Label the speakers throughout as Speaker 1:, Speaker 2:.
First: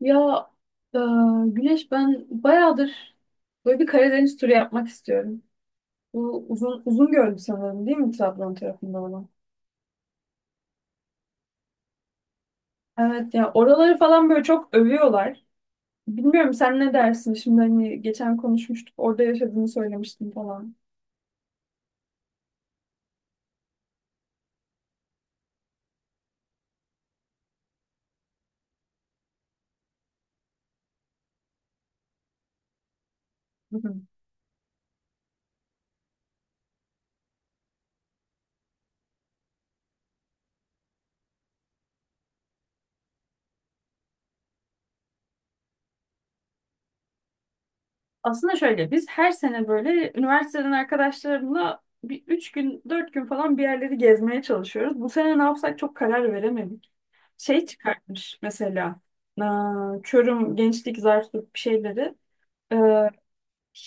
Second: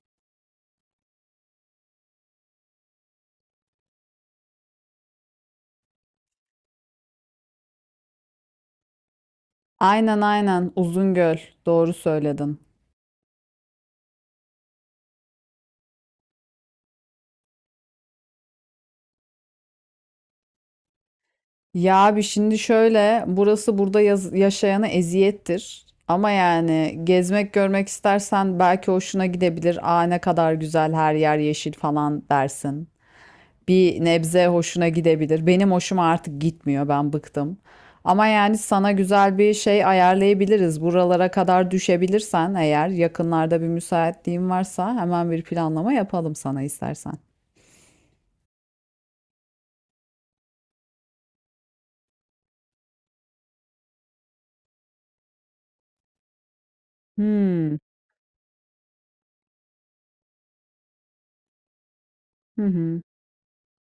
Speaker 1: Ya e, Güneş ben bayağıdır böyle bir Karadeniz turu yapmak istiyorum. Bu uzun uzun gördüm sanırım değil mi, Trabzon tarafında olan?
Speaker 2: Aynen aynen Uzungöl doğru söyledin.
Speaker 1: Evet ya, oraları falan böyle çok övüyorlar. Bilmiyorum, sen ne dersin? Şimdi hani geçen konuşmuştuk, orada yaşadığını söylemiştin falan.
Speaker 2: Ya abi şimdi şöyle burası burada yaşayana eziyettir. Ama yani gezmek görmek istersen belki hoşuna gidebilir. Aa, ne kadar güzel her yer yeşil falan dersin.
Speaker 1: Hı hı.
Speaker 2: Bir nebze hoşuna gidebilir. Benim hoşuma artık gitmiyor, ben bıktım. Ama yani sana güzel bir şey ayarlayabiliriz. Buralara kadar düşebilirsen, eğer yakınlarda bir müsaitliğin varsa, hemen bir planlama yapalım sana istersen.
Speaker 1: Aslında şöyle, biz her sene böyle üniversiteden arkadaşlarımla bir 3 gün 4 gün falan bir yerleri gezmeye çalışıyoruz. Bu sene ne yapsak çok karar veremedik. Şey
Speaker 2: Hmm.
Speaker 1: çıkartmış mesela. Aa, Çorum Gençlik Zarflık bir şeyleri.
Speaker 2: Hı hı.
Speaker 1: Ee,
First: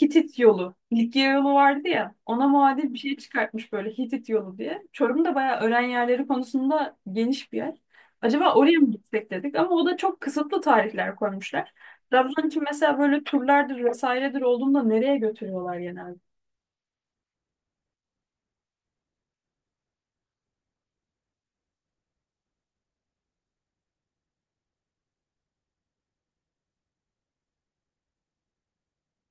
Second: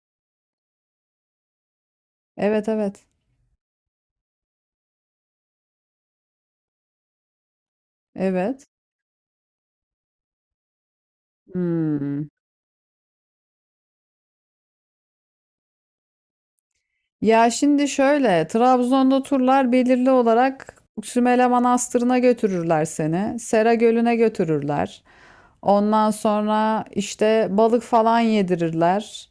Speaker 1: Hitit yolu, Likya yolu vardı ya, ona
Speaker 2: Evet
Speaker 1: muadil bir
Speaker 2: evet.
Speaker 1: şey çıkartmış böyle, Hitit yolu diye. Çorum da bayağı öğren yerleri konusunda geniş bir yer, acaba
Speaker 2: Evet.
Speaker 1: oraya mı gitsek dedik ama o da çok kısıtlı tarihler koymuşlar.
Speaker 2: Hmm.
Speaker 1: Trabzon için mesela böyle turlardır vesairedir olduğunda, nereye götürüyorlar genelde?
Speaker 2: Ya şimdi şöyle, Trabzon'da turlar belirli olarak Sümele Manastırı'na götürürler seni. Sera Gölü'ne götürürler. Ondan sonra işte balık falan yedirirler.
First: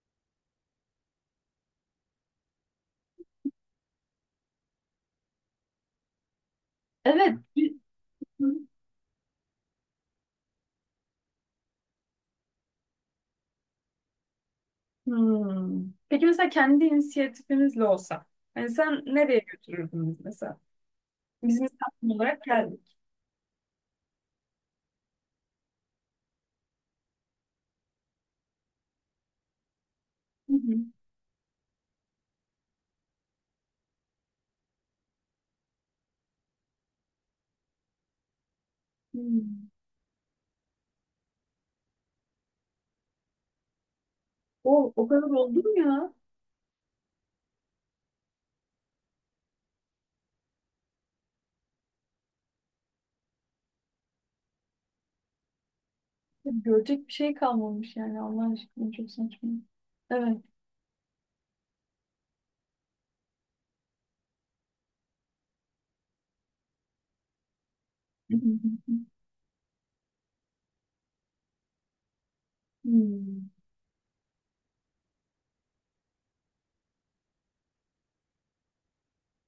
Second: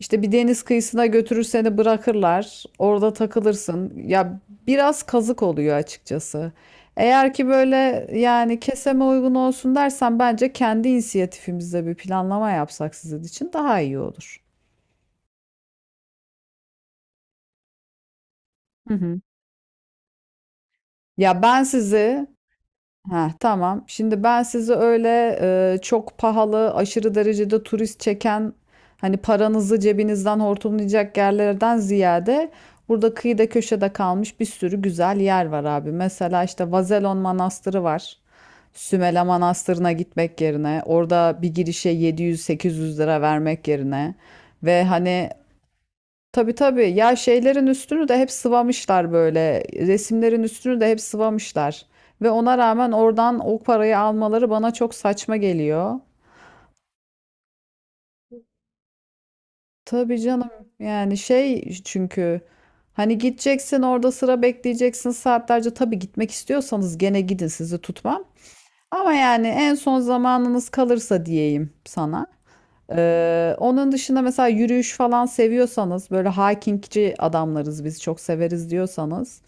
Speaker 2: İşte bir deniz kıyısına götürür seni bırakırlar. Orada takılırsın. Ya biraz kazık oluyor açıkçası. Eğer
Speaker 1: evet
Speaker 2: ki
Speaker 1: bir-
Speaker 2: böyle yani keseme uygun olsun dersen, bence kendi inisiyatifimizle bir planlama yapsak sizin için daha iyi olur.
Speaker 1: Hmm. Peki mesela kendi inisiyatifimizle olsa, hani sen nereye götürürdün bizi mesela?
Speaker 2: Ya
Speaker 1: Biz
Speaker 2: ben
Speaker 1: misafir
Speaker 2: sizi
Speaker 1: olarak geldik.
Speaker 2: ha tamam. Şimdi ben sizi öyle çok pahalı, aşırı derecede turist çeken, hani paranızı cebinizden
Speaker 1: Hı hı.
Speaker 2: hortumlayacak yerlerden ziyade burada kıyıda köşede kalmış bir sürü güzel yer var abi. Mesela işte Vazelon Manastırı var.
Speaker 1: Hı.
Speaker 2: Sümele Manastırı'na gitmek yerine orada bir girişe 700-800 lira vermek yerine ve
Speaker 1: O, o kadar
Speaker 2: hani,
Speaker 1: oldu mu ya?
Speaker 2: tabii tabii. Ya şeylerin üstünü de hep sıvamışlar böyle. Resimlerin üstünü de hep sıvamışlar. Ve ona rağmen oradan o parayı almaları bana çok saçma geliyor.
Speaker 1: Görecek bir şey kalmamış yani, Allah aşkına, çok saçma.
Speaker 2: Tabii
Speaker 1: Evet.
Speaker 2: canım. Yani şey çünkü hani gideceksin, orada sıra bekleyeceksin saatlerce. Tabii gitmek istiyorsanız gene gidin, sizi tutmam.
Speaker 1: Hı hı hı.
Speaker 2: Ama yani en son zamanınız kalırsa diyeyim sana.
Speaker 1: Hı.
Speaker 2: Onun dışında mesela yürüyüş falan seviyorsanız, böyle hikingci adamlarız biz çok severiz diyorsanız,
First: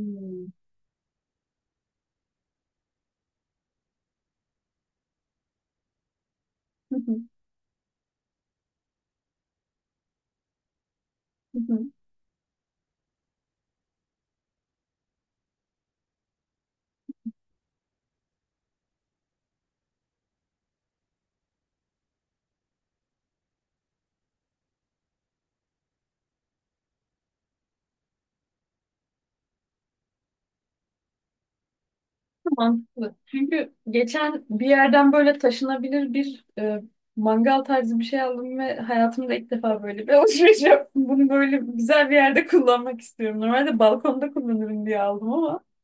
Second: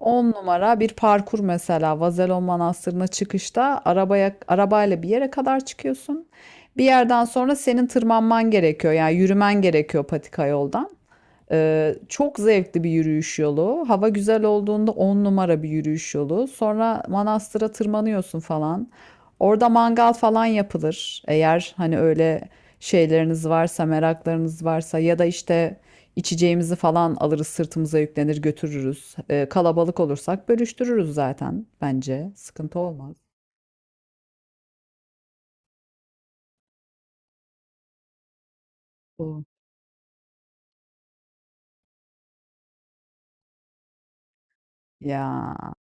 Speaker 2: 10 numara bir parkur mesela Vazelon Manastırı'na çıkışta arabayla bir yere kadar çıkıyorsun. Bir
Speaker 1: Hı hı.
Speaker 2: yerden sonra senin tırmanman gerekiyor. Yani yürümen gerekiyor, patika yoldan.
Speaker 1: Hı hı.
Speaker 2: Çok zevkli bir yürüyüş yolu. Hava güzel olduğunda 10 numara bir yürüyüş yolu. Sonra manastıra tırmanıyorsun falan. Orada mangal falan yapılır. Eğer hani öyle şeyleriniz varsa, meraklarınız varsa ya da işte içeceğimizi falan alırız, sırtımıza yüklenir, götürürüz. Kalabalık olursak bölüştürürüz zaten bence. Sıkıntı
Speaker 1: Mantıklı.
Speaker 2: olmaz.
Speaker 1: Çünkü geçen bir yerden böyle taşınabilir bir mangal tarzı bir şey aldım ve hayatımda
Speaker 2: O.
Speaker 1: ilk defa böyle bir alışveriş yaptım. Bunu böyle güzel bir yerde kullanmak istiyorum. Normalde balkonda kullanırım diye aldım ama
Speaker 2: Ya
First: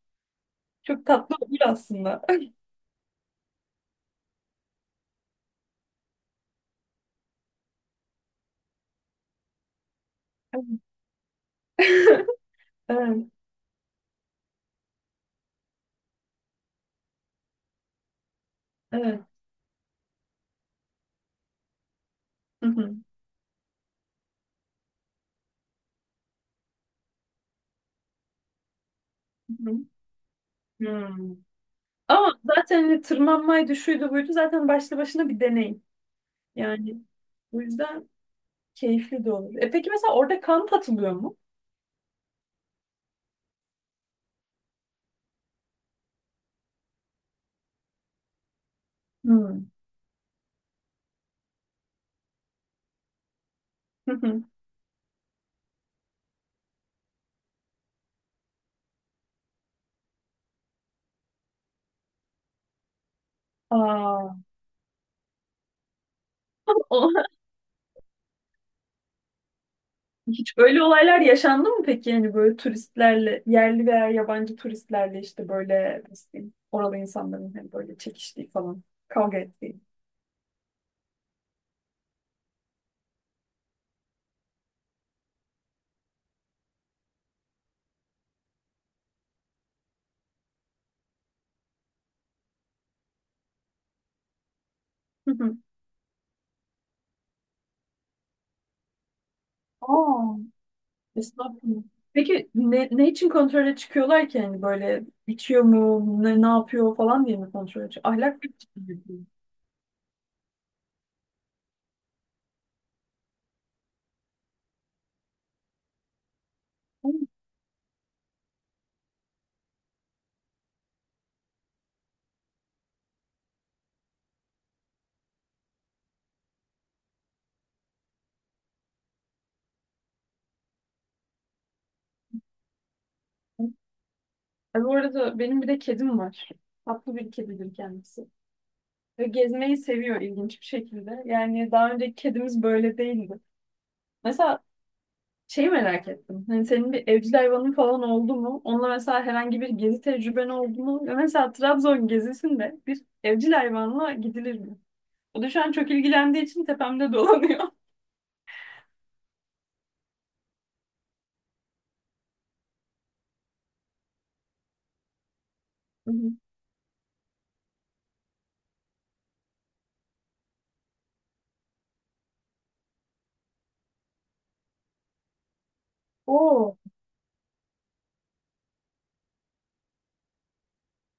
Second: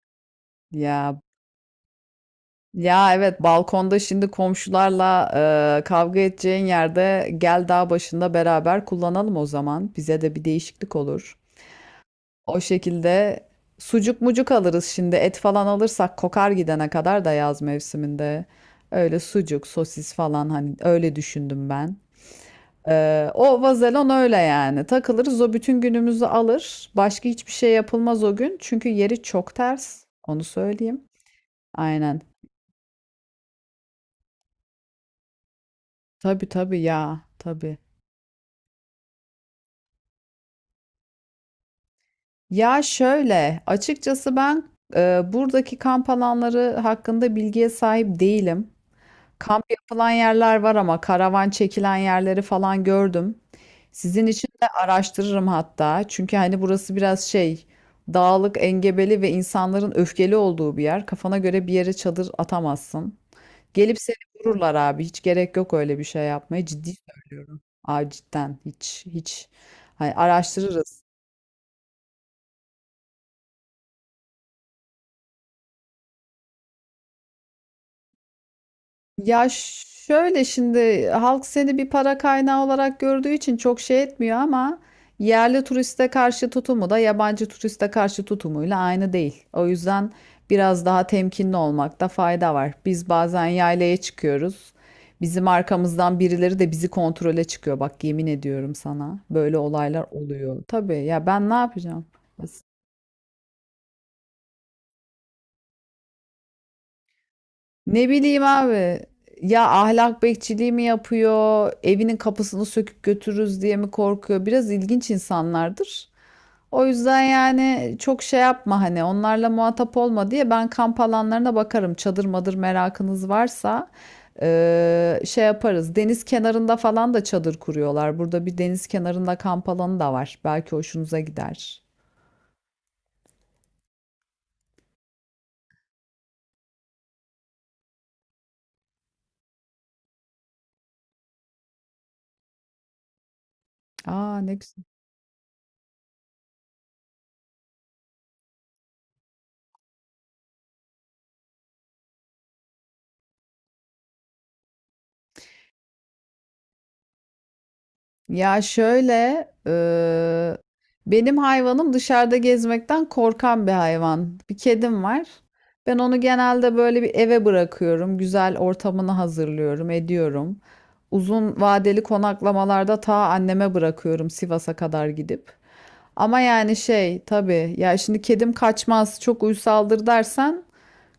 Speaker 1: çok
Speaker 2: ya.
Speaker 1: tatlı olur aslında.
Speaker 2: Ya evet, balkonda şimdi komşularla kavga edeceğin yerde gel dağ başında beraber kullanalım o zaman. Bize de bir değişiklik olur. O
Speaker 1: Evet,
Speaker 2: şekilde sucuk mucuk alırız, şimdi et falan alırsak kokar gidene kadar da yaz mevsiminde. Öyle
Speaker 1: evet.
Speaker 2: sucuk sosis falan hani, öyle düşündüm ben.
Speaker 1: Hı hı.
Speaker 2: O vazelon öyle yani, takılırız, o bütün günümüzü alır. Başka hiçbir şey yapılmaz o gün, çünkü yeri çok
Speaker 1: Hı hı.
Speaker 2: ters, onu söyleyeyim.
Speaker 1: Hmm.
Speaker 2: Aynen.
Speaker 1: Ama zaten hani tırmanmaydı, şuydu buydu, zaten başlı başına bir deneyim.
Speaker 2: Tabii tabii
Speaker 1: Yani
Speaker 2: ya
Speaker 1: bu
Speaker 2: tabii.
Speaker 1: yüzden keyifli de olur. E, peki mesela orada kamp atılıyor mu?
Speaker 2: Ya şöyle, açıkçası ben buradaki kamp alanları hakkında bilgiye sahip değilim. Kamp
Speaker 1: Hmm.
Speaker 2: yapılan yerler var ama karavan çekilen yerleri falan gördüm.
Speaker 1: Hı
Speaker 2: Sizin
Speaker 1: hı.
Speaker 2: için de araştırırım hatta. Çünkü hani burası biraz şey, dağlık, engebeli ve insanların öfkeli olduğu bir yer. Kafana göre bir yere çadır atamazsın. Gelip seni
Speaker 1: Aa.
Speaker 2: vururlar abi. Hiç gerek yok öyle bir şey yapmaya. Ciddi
Speaker 1: O-
Speaker 2: söylüyorum. Aa, cidden hiç hiç. Hani
Speaker 1: Hiç böyle
Speaker 2: araştırırız.
Speaker 1: olaylar yaşandı mı peki? Yani böyle turistlerle, yerli veya yabancı turistlerle, işte böyle nasıl diyeyim, oralı insanların hani böyle çekiştiği falan, kavga
Speaker 2: Ya
Speaker 1: ettiği.
Speaker 2: şöyle, şimdi halk seni bir para kaynağı olarak gördüğü için çok şey etmiyor, ama yerli turiste karşı tutumu da yabancı turiste karşı tutumuyla aynı değil. O yüzden biraz daha temkinli olmakta fayda var. Biz bazen yaylaya çıkıyoruz.
Speaker 1: Hı
Speaker 2: Bizim
Speaker 1: hı.
Speaker 2: arkamızdan birileri de bizi kontrole çıkıyor. Bak yemin ediyorum sana, böyle olaylar
Speaker 1: Aa,
Speaker 2: oluyor. Tabii ya, ben ne
Speaker 1: estağfurullah.
Speaker 2: yapacağım?
Speaker 1: Peki ne için kontrole çıkıyorlar ki? Yani böyle içiyor mu, ne yapıyor falan diye mi kontrole
Speaker 2: Ne
Speaker 1: çıkıyor? Ahlak
Speaker 2: bileyim
Speaker 1: bir için mi
Speaker 2: abi.
Speaker 1: yapıyor?
Speaker 2: Ya ahlak bekçiliği mi yapıyor? Evinin kapısını söküp götürürüz diye mi korkuyor? Biraz ilginç insanlardır. O
Speaker 1: Hı
Speaker 2: yüzden yani çok şey yapma, hani onlarla muhatap olma diye ben kamp alanlarına bakarım. Çadır madır merakınız varsa, şey yaparız. Deniz kenarında falan da çadır kuruyorlar. Burada bir deniz kenarında kamp alanı da var. Belki hoşunuza gider.
Speaker 1: hı. E, bu arada benim bir de kedim var. Tatlı bir kedidir kendisi. Ve gezmeyi seviyor, ilginç bir şekilde. Yani daha önceki kedimiz böyle değildi.
Speaker 2: Aa, ne
Speaker 1: Mesela
Speaker 2: güzel.
Speaker 1: şeyi merak ettim. Hani senin bir evcil hayvanın falan oldu mu? Onunla mesela herhangi bir gezi tecrüben oldu mu? Ve mesela Trabzon gezisinde bir evcil hayvanla gidilir mi? O da şu an çok ilgilendiği için tepemde dolanıyor.
Speaker 2: Ya şöyle, benim hayvanım dışarıda gezmekten korkan bir hayvan. Bir kedim var. Ben
Speaker 1: Hı
Speaker 2: onu
Speaker 1: hı.
Speaker 2: genelde böyle bir eve bırakıyorum. Güzel ortamını hazırlıyorum, ediyorum. Uzun vadeli konaklamalarda ta anneme bırakıyorum, Sivas'a kadar gidip. Ama yani
Speaker 1: Oo.
Speaker 2: şey, tabii ya, şimdi kedim kaçmaz, çok uysaldır dersen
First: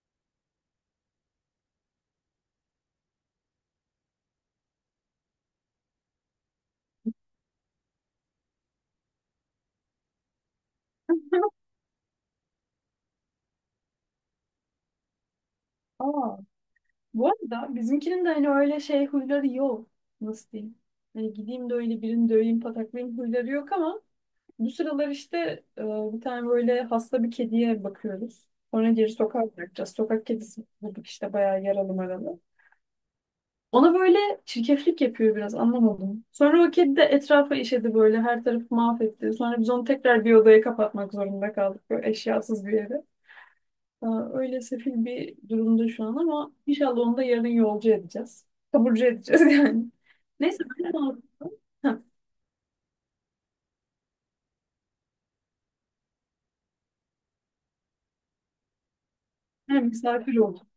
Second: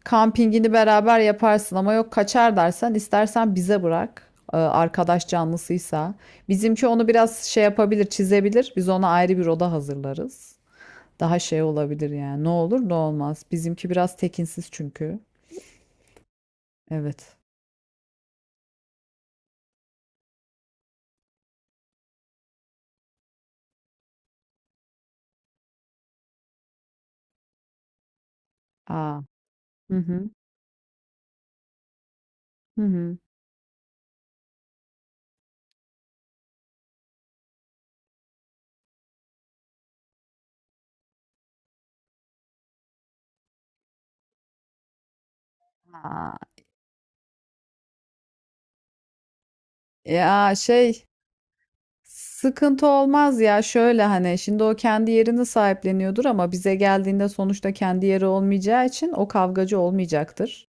Speaker 2: kampingini beraber yaparsın, ama yok kaçar dersen istersen bize bırak. Arkadaş canlısıysa bizimki onu biraz şey yapabilir, çizebilir. Biz ona ayrı bir oda hazırlarız. Daha şey olabilir yani. Ne olur ne olmaz. Bizimki biraz tekinsiz çünkü.
Speaker 1: Aa. Bu
Speaker 2: Evet.
Speaker 1: arada bizimkinin de hani öyle şey huyları yok. Nasıl diyeyim? Hani gideyim de öyle birini döveyim, pataklayayım huyları yok ama bu sıralar işte, e, bir tane böyle hasta bir kediye bakıyoruz. Sonra geri
Speaker 2: Aa.
Speaker 1: sokağa bırakacağız.
Speaker 2: Hı
Speaker 1: Sokak
Speaker 2: hı.
Speaker 1: kedisi bulduk işte, bayağı yaralı maralı.
Speaker 2: Hı hı.
Speaker 1: Ona böyle çirkeflik yapıyor biraz, anlamadım. Sonra o kedi de etrafa işedi, böyle her tarafı mahvetti. Sonra biz onu tekrar bir odaya kapatmak zorunda kaldık, böyle eşyasız bir yere. Aa, öyle sefil bir durumda şu an
Speaker 2: Aa,
Speaker 1: ama inşallah onu da yarın yolcu edeceğiz. Taburcu edeceğiz yani.
Speaker 2: ya
Speaker 1: Neyse, ben de
Speaker 2: şey,
Speaker 1: aldım. Ha,
Speaker 2: sıkıntı olmaz, ya şöyle, hani şimdi o kendi yerini sahipleniyordur ama bize geldiğinde sonuçta kendi yeri olmayacağı için o kavgacı
Speaker 1: yani misafir oldum.
Speaker 2: olmayacaktır.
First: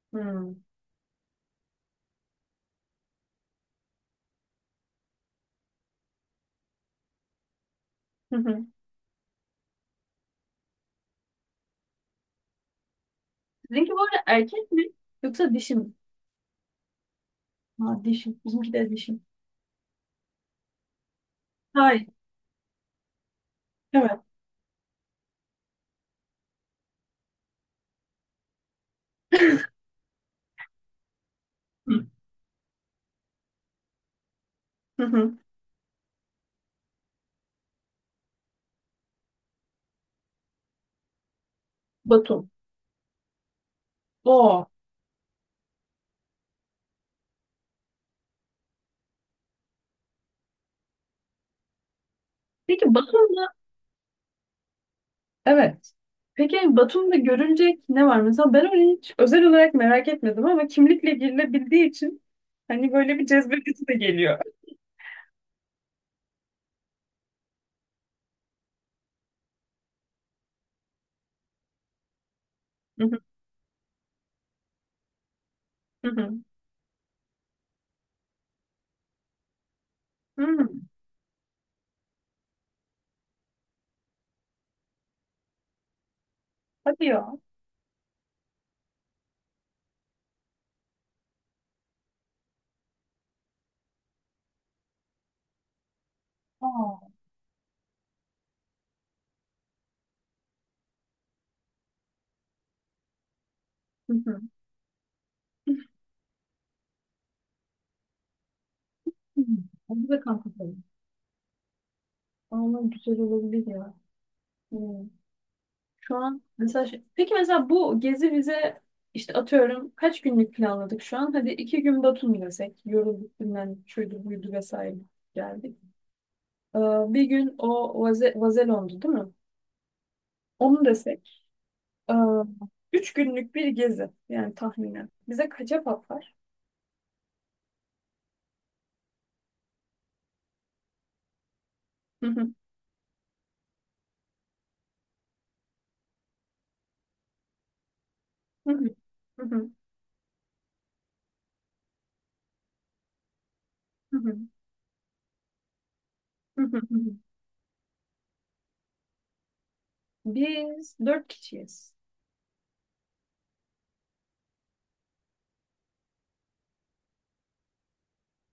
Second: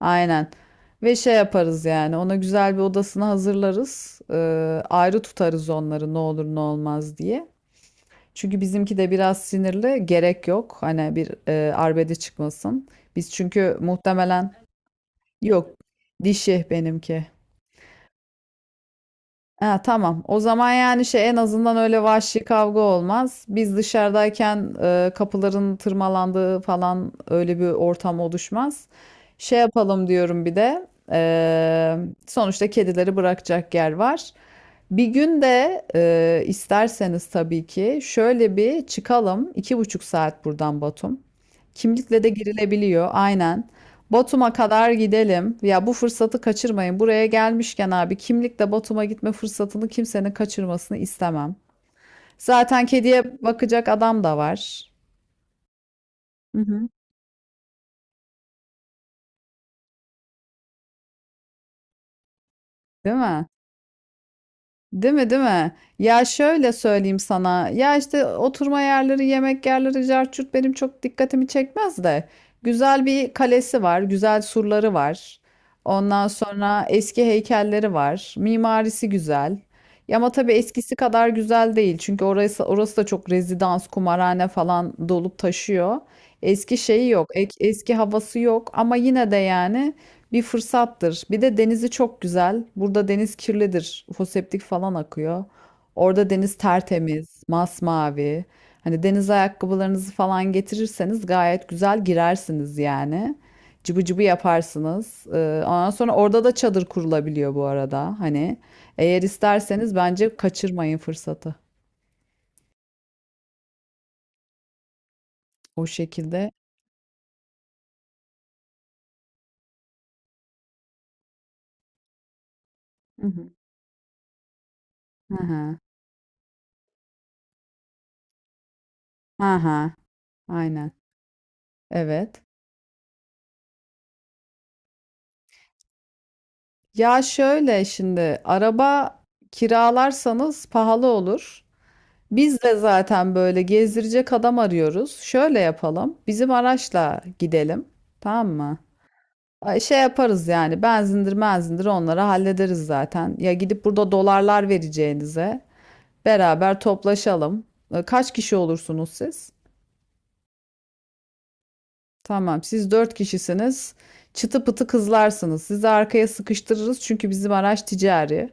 Speaker 2: Aynen.
Speaker 1: Hmm.
Speaker 2: Ve şey yaparız yani, ona güzel bir odasını hazırlarız. Ayrı tutarız onları ne olur ne olmaz diye.
Speaker 1: Hı
Speaker 2: Çünkü
Speaker 1: hı.
Speaker 2: bizimki de biraz sinirli, gerek yok. Hani bir arbede çıkmasın. Biz çünkü
Speaker 1: Sizinki bu arada
Speaker 2: muhtemelen
Speaker 1: erkek mi yoksa
Speaker 2: yok
Speaker 1: dişi mi?
Speaker 2: dişi benimki.
Speaker 1: Ha, dişi. Bizimki de dişi.
Speaker 2: Ha, tamam. O zaman yani şey, en azından öyle
Speaker 1: Hayır.
Speaker 2: vahşi kavga olmaz. Biz
Speaker 1: Evet.
Speaker 2: dışarıdayken kapıların tırmalandığı falan, öyle bir ortam oluşmaz. Şey yapalım diyorum bir de. e, Sonuçta kedileri bırakacak yer var.
Speaker 1: Hı
Speaker 2: Bir
Speaker 1: hı.
Speaker 2: gün de isterseniz tabii ki şöyle bir çıkalım. 2,5 saat buradan Batum. Kimlikle de
Speaker 1: Batum.
Speaker 2: girilebiliyor, aynen. Batum'a
Speaker 1: Oo.
Speaker 2: kadar gidelim. Ya bu fırsatı kaçırmayın. Buraya gelmişken abi, kimlikle Batum'a gitme fırsatını kimsenin kaçırmasını istemem.
Speaker 1: Peki
Speaker 2: Zaten kediye
Speaker 1: Batum.
Speaker 2: bakacak adam da var.
Speaker 1: Evet. Peki
Speaker 2: Hı hı.
Speaker 1: Batum'da görülecek ne var? Mesela ben onu hiç özel olarak merak etmedim ama kimlikle girilebildiği için hani
Speaker 2: Değil
Speaker 1: böyle bir
Speaker 2: mi?
Speaker 1: cezbedesi de geliyor.
Speaker 2: Değil mi, değil mi? Ya şöyle söyleyeyim sana. Ya işte oturma yerleri, yemek yerleri, cart curt benim çok dikkatimi çekmez de.
Speaker 1: Hı
Speaker 2: Güzel
Speaker 1: hı,
Speaker 2: bir kalesi var, güzel surları var.
Speaker 1: hı
Speaker 2: Ondan
Speaker 1: hı.
Speaker 2: sonra eski heykelleri var. Mimarisi güzel. Ya ama tabii
Speaker 1: Hı.
Speaker 2: eskisi kadar güzel değil. Çünkü orası, orası da çok rezidans, kumarhane falan dolup taşıyor. Eski
Speaker 1: Hadi
Speaker 2: şeyi yok,
Speaker 1: ya.
Speaker 2: eski havası yok, ama yine de yani bir fırsattır. Bir de denizi çok güzel. Burada deniz kirlidir. Foseptik falan akıyor. Orada deniz
Speaker 1: Aa.
Speaker 2: tertemiz, masmavi. Hani deniz ayakkabılarınızı falan getirirseniz gayet güzel girersiniz yani. Cıbı
Speaker 1: Hı
Speaker 2: cıbı
Speaker 1: hı.
Speaker 2: yaparsınız. Ondan sonra orada da çadır kurulabiliyor bu arada. Hani eğer
Speaker 1: Hı.
Speaker 2: isterseniz
Speaker 1: Hadi de
Speaker 2: bence
Speaker 1: kamp yapalım.
Speaker 2: kaçırmayın fırsatı.
Speaker 1: Ama güzel olabilir ya. Hı.
Speaker 2: O
Speaker 1: Şu an
Speaker 2: şekilde.
Speaker 1: mesela peki mesela bu gezi bize, işte atıyorum, kaç günlük planladık şu an? Hadi 2 gün Batum desek.
Speaker 2: Hı
Speaker 1: Yorulduk,
Speaker 2: hı.
Speaker 1: bilmem şuydu buydu vesaire,
Speaker 2: Hı
Speaker 1: geldik.
Speaker 2: hı.
Speaker 1: Ee, Bir gün o Vazelon'du değil mi?
Speaker 2: Hı hı.
Speaker 1: Onu
Speaker 2: Aynen.
Speaker 1: desek. e,
Speaker 2: Evet.
Speaker 1: üç günlük bir gezi. Yani tahminen. Bize kaça patlar?
Speaker 2: Ya şöyle, şimdi araba kiralarsanız pahalı olur.
Speaker 1: Hı hı,
Speaker 2: Biz de zaten böyle gezdirecek adam arıyoruz. Şöyle yapalım, bizim araçla gidelim. Tamam
Speaker 1: hı
Speaker 2: mı?
Speaker 1: hı, hı hı,
Speaker 2: Ay, şey yaparız yani, benzindir menzindir onları hallederiz zaten. Ya gidip burada
Speaker 1: hı hı,
Speaker 2: dolarlar vereceğinize
Speaker 1: hı hı,
Speaker 2: beraber
Speaker 1: hı hı.
Speaker 2: toplaşalım. E, kaç kişi olursunuz siz?
Speaker 1: Biz dört kişiyiz.
Speaker 2: Tamam, siz dört kişisiniz. Çıtı pıtı kızlarsınız. Sizi arkaya sıkıştırırız, çünkü bizim araç ticari.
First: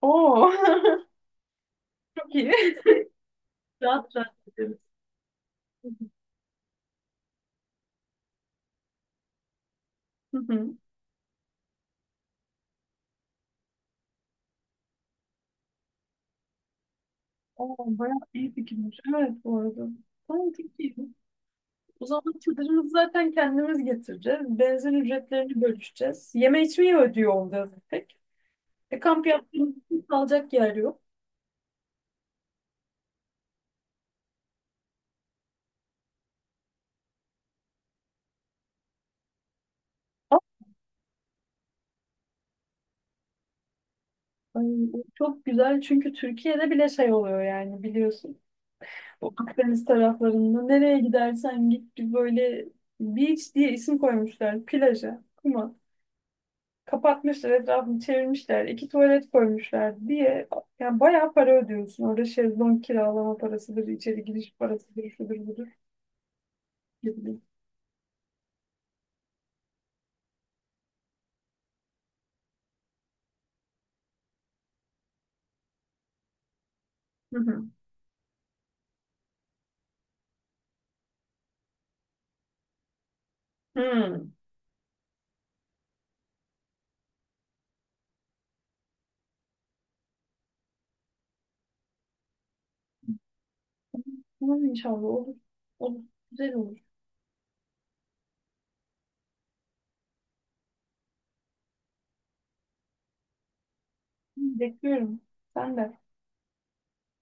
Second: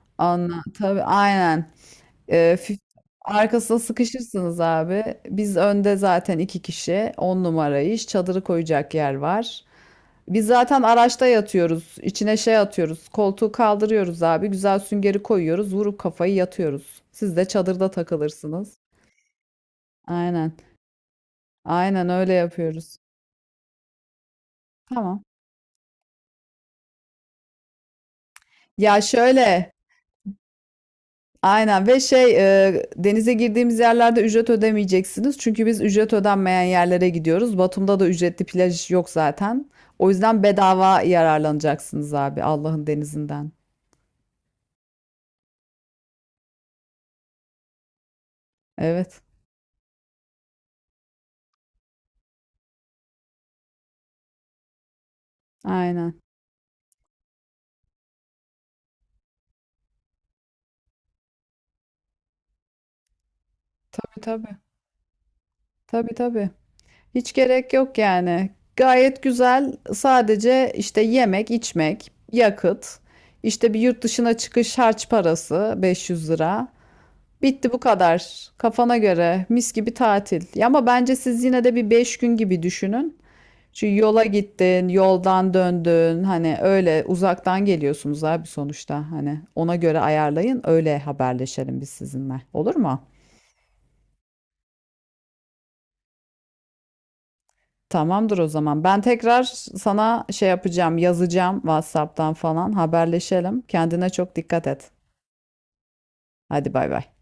Speaker 1: Oo.
Speaker 2: Anla tabii, aynen.
Speaker 1: Çok iyi.
Speaker 2: Ee, fi- Arkasına
Speaker 1: Rahat rahat
Speaker 2: sıkışırsınız
Speaker 1: ederiz.
Speaker 2: abi. Biz
Speaker 1: Hı
Speaker 2: önde
Speaker 1: hı.
Speaker 2: zaten iki kişi. On numara iş. Çadırı koyacak yer var.
Speaker 1: Hı
Speaker 2: Biz
Speaker 1: hı.
Speaker 2: zaten araçta yatıyoruz. İçine şey atıyoruz. Koltuğu kaldırıyoruz abi. Güzel süngeri koyuyoruz. Vurup kafayı yatıyoruz. Siz de
Speaker 1: Oo,
Speaker 2: çadırda
Speaker 1: bayağı iyi
Speaker 2: takılırsınız.
Speaker 1: fikirmiş, evet bu arada. Tamam,
Speaker 2: Aynen.
Speaker 1: çok iyi. O
Speaker 2: Aynen
Speaker 1: zaman
Speaker 2: öyle
Speaker 1: çadırımızı
Speaker 2: yapıyoruz.
Speaker 1: zaten kendimiz getireceğiz. Benzin
Speaker 2: Tamam.
Speaker 1: ücretlerini bölüşeceğiz. Yeme içmeyi ödüyor olacağız tek. E,
Speaker 2: Ya
Speaker 1: kamp
Speaker 2: şöyle.
Speaker 1: yaptığımız için kalacak yer yok.
Speaker 2: Aynen, ve şey, denize girdiğimiz yerlerde ücret ödemeyeceksiniz. Çünkü biz ücret ödenmeyen yerlere gidiyoruz. Batum'da da ücretli plaj yok zaten. O yüzden bedava yararlanacaksınız abi, Allah'ın denizinden.
Speaker 1: Ay, bu çok güzel çünkü Türkiye'de bile şey oluyor yani, biliyorsun.
Speaker 2: Evet.
Speaker 1: O Akdeniz taraflarında nereye gidersen git, bir böyle "beach" diye isim koymuşlar plaja, kuma.
Speaker 2: Aynen.
Speaker 1: Kapatmışlar, etrafını çevirmişler, iki tuvalet koymuşlar diye. Yani bayağı para ödüyorsun. Orada şezlong kiralama parasıdır,
Speaker 2: Tabii
Speaker 1: içeri giriş
Speaker 2: tabii.
Speaker 1: parasıdır, şudur budur
Speaker 2: Tabii tabii. Hiç
Speaker 1: gibi.
Speaker 2: gerek yok yani. Gayet güzel. Sadece işte yemek, içmek, yakıt, işte bir yurt dışına çıkış harç parası 500 lira.
Speaker 1: Hı hı.
Speaker 2: Bitti bu kadar. Kafana göre mis gibi tatil. Ya ama bence siz yine de bir 5 gün gibi düşünün. Çünkü yola
Speaker 1: Hı.
Speaker 2: gittin, yoldan döndün. Hani öyle uzaktan geliyorsunuz abi sonuçta. Hani ona göre ayarlayın. Öyle haberleşelim biz sizinle. Olur mu?
Speaker 1: Umarım inşallah olur. Olur. Güzel olur.
Speaker 2: Tamamdır o zaman. Ben tekrar sana şey yapacağım, yazacağım, WhatsApp'tan falan haberleşelim. Kendine çok dikkat et.
Speaker 1: Bekliyorum. Sen de.
Speaker 2: Hadi bay bay.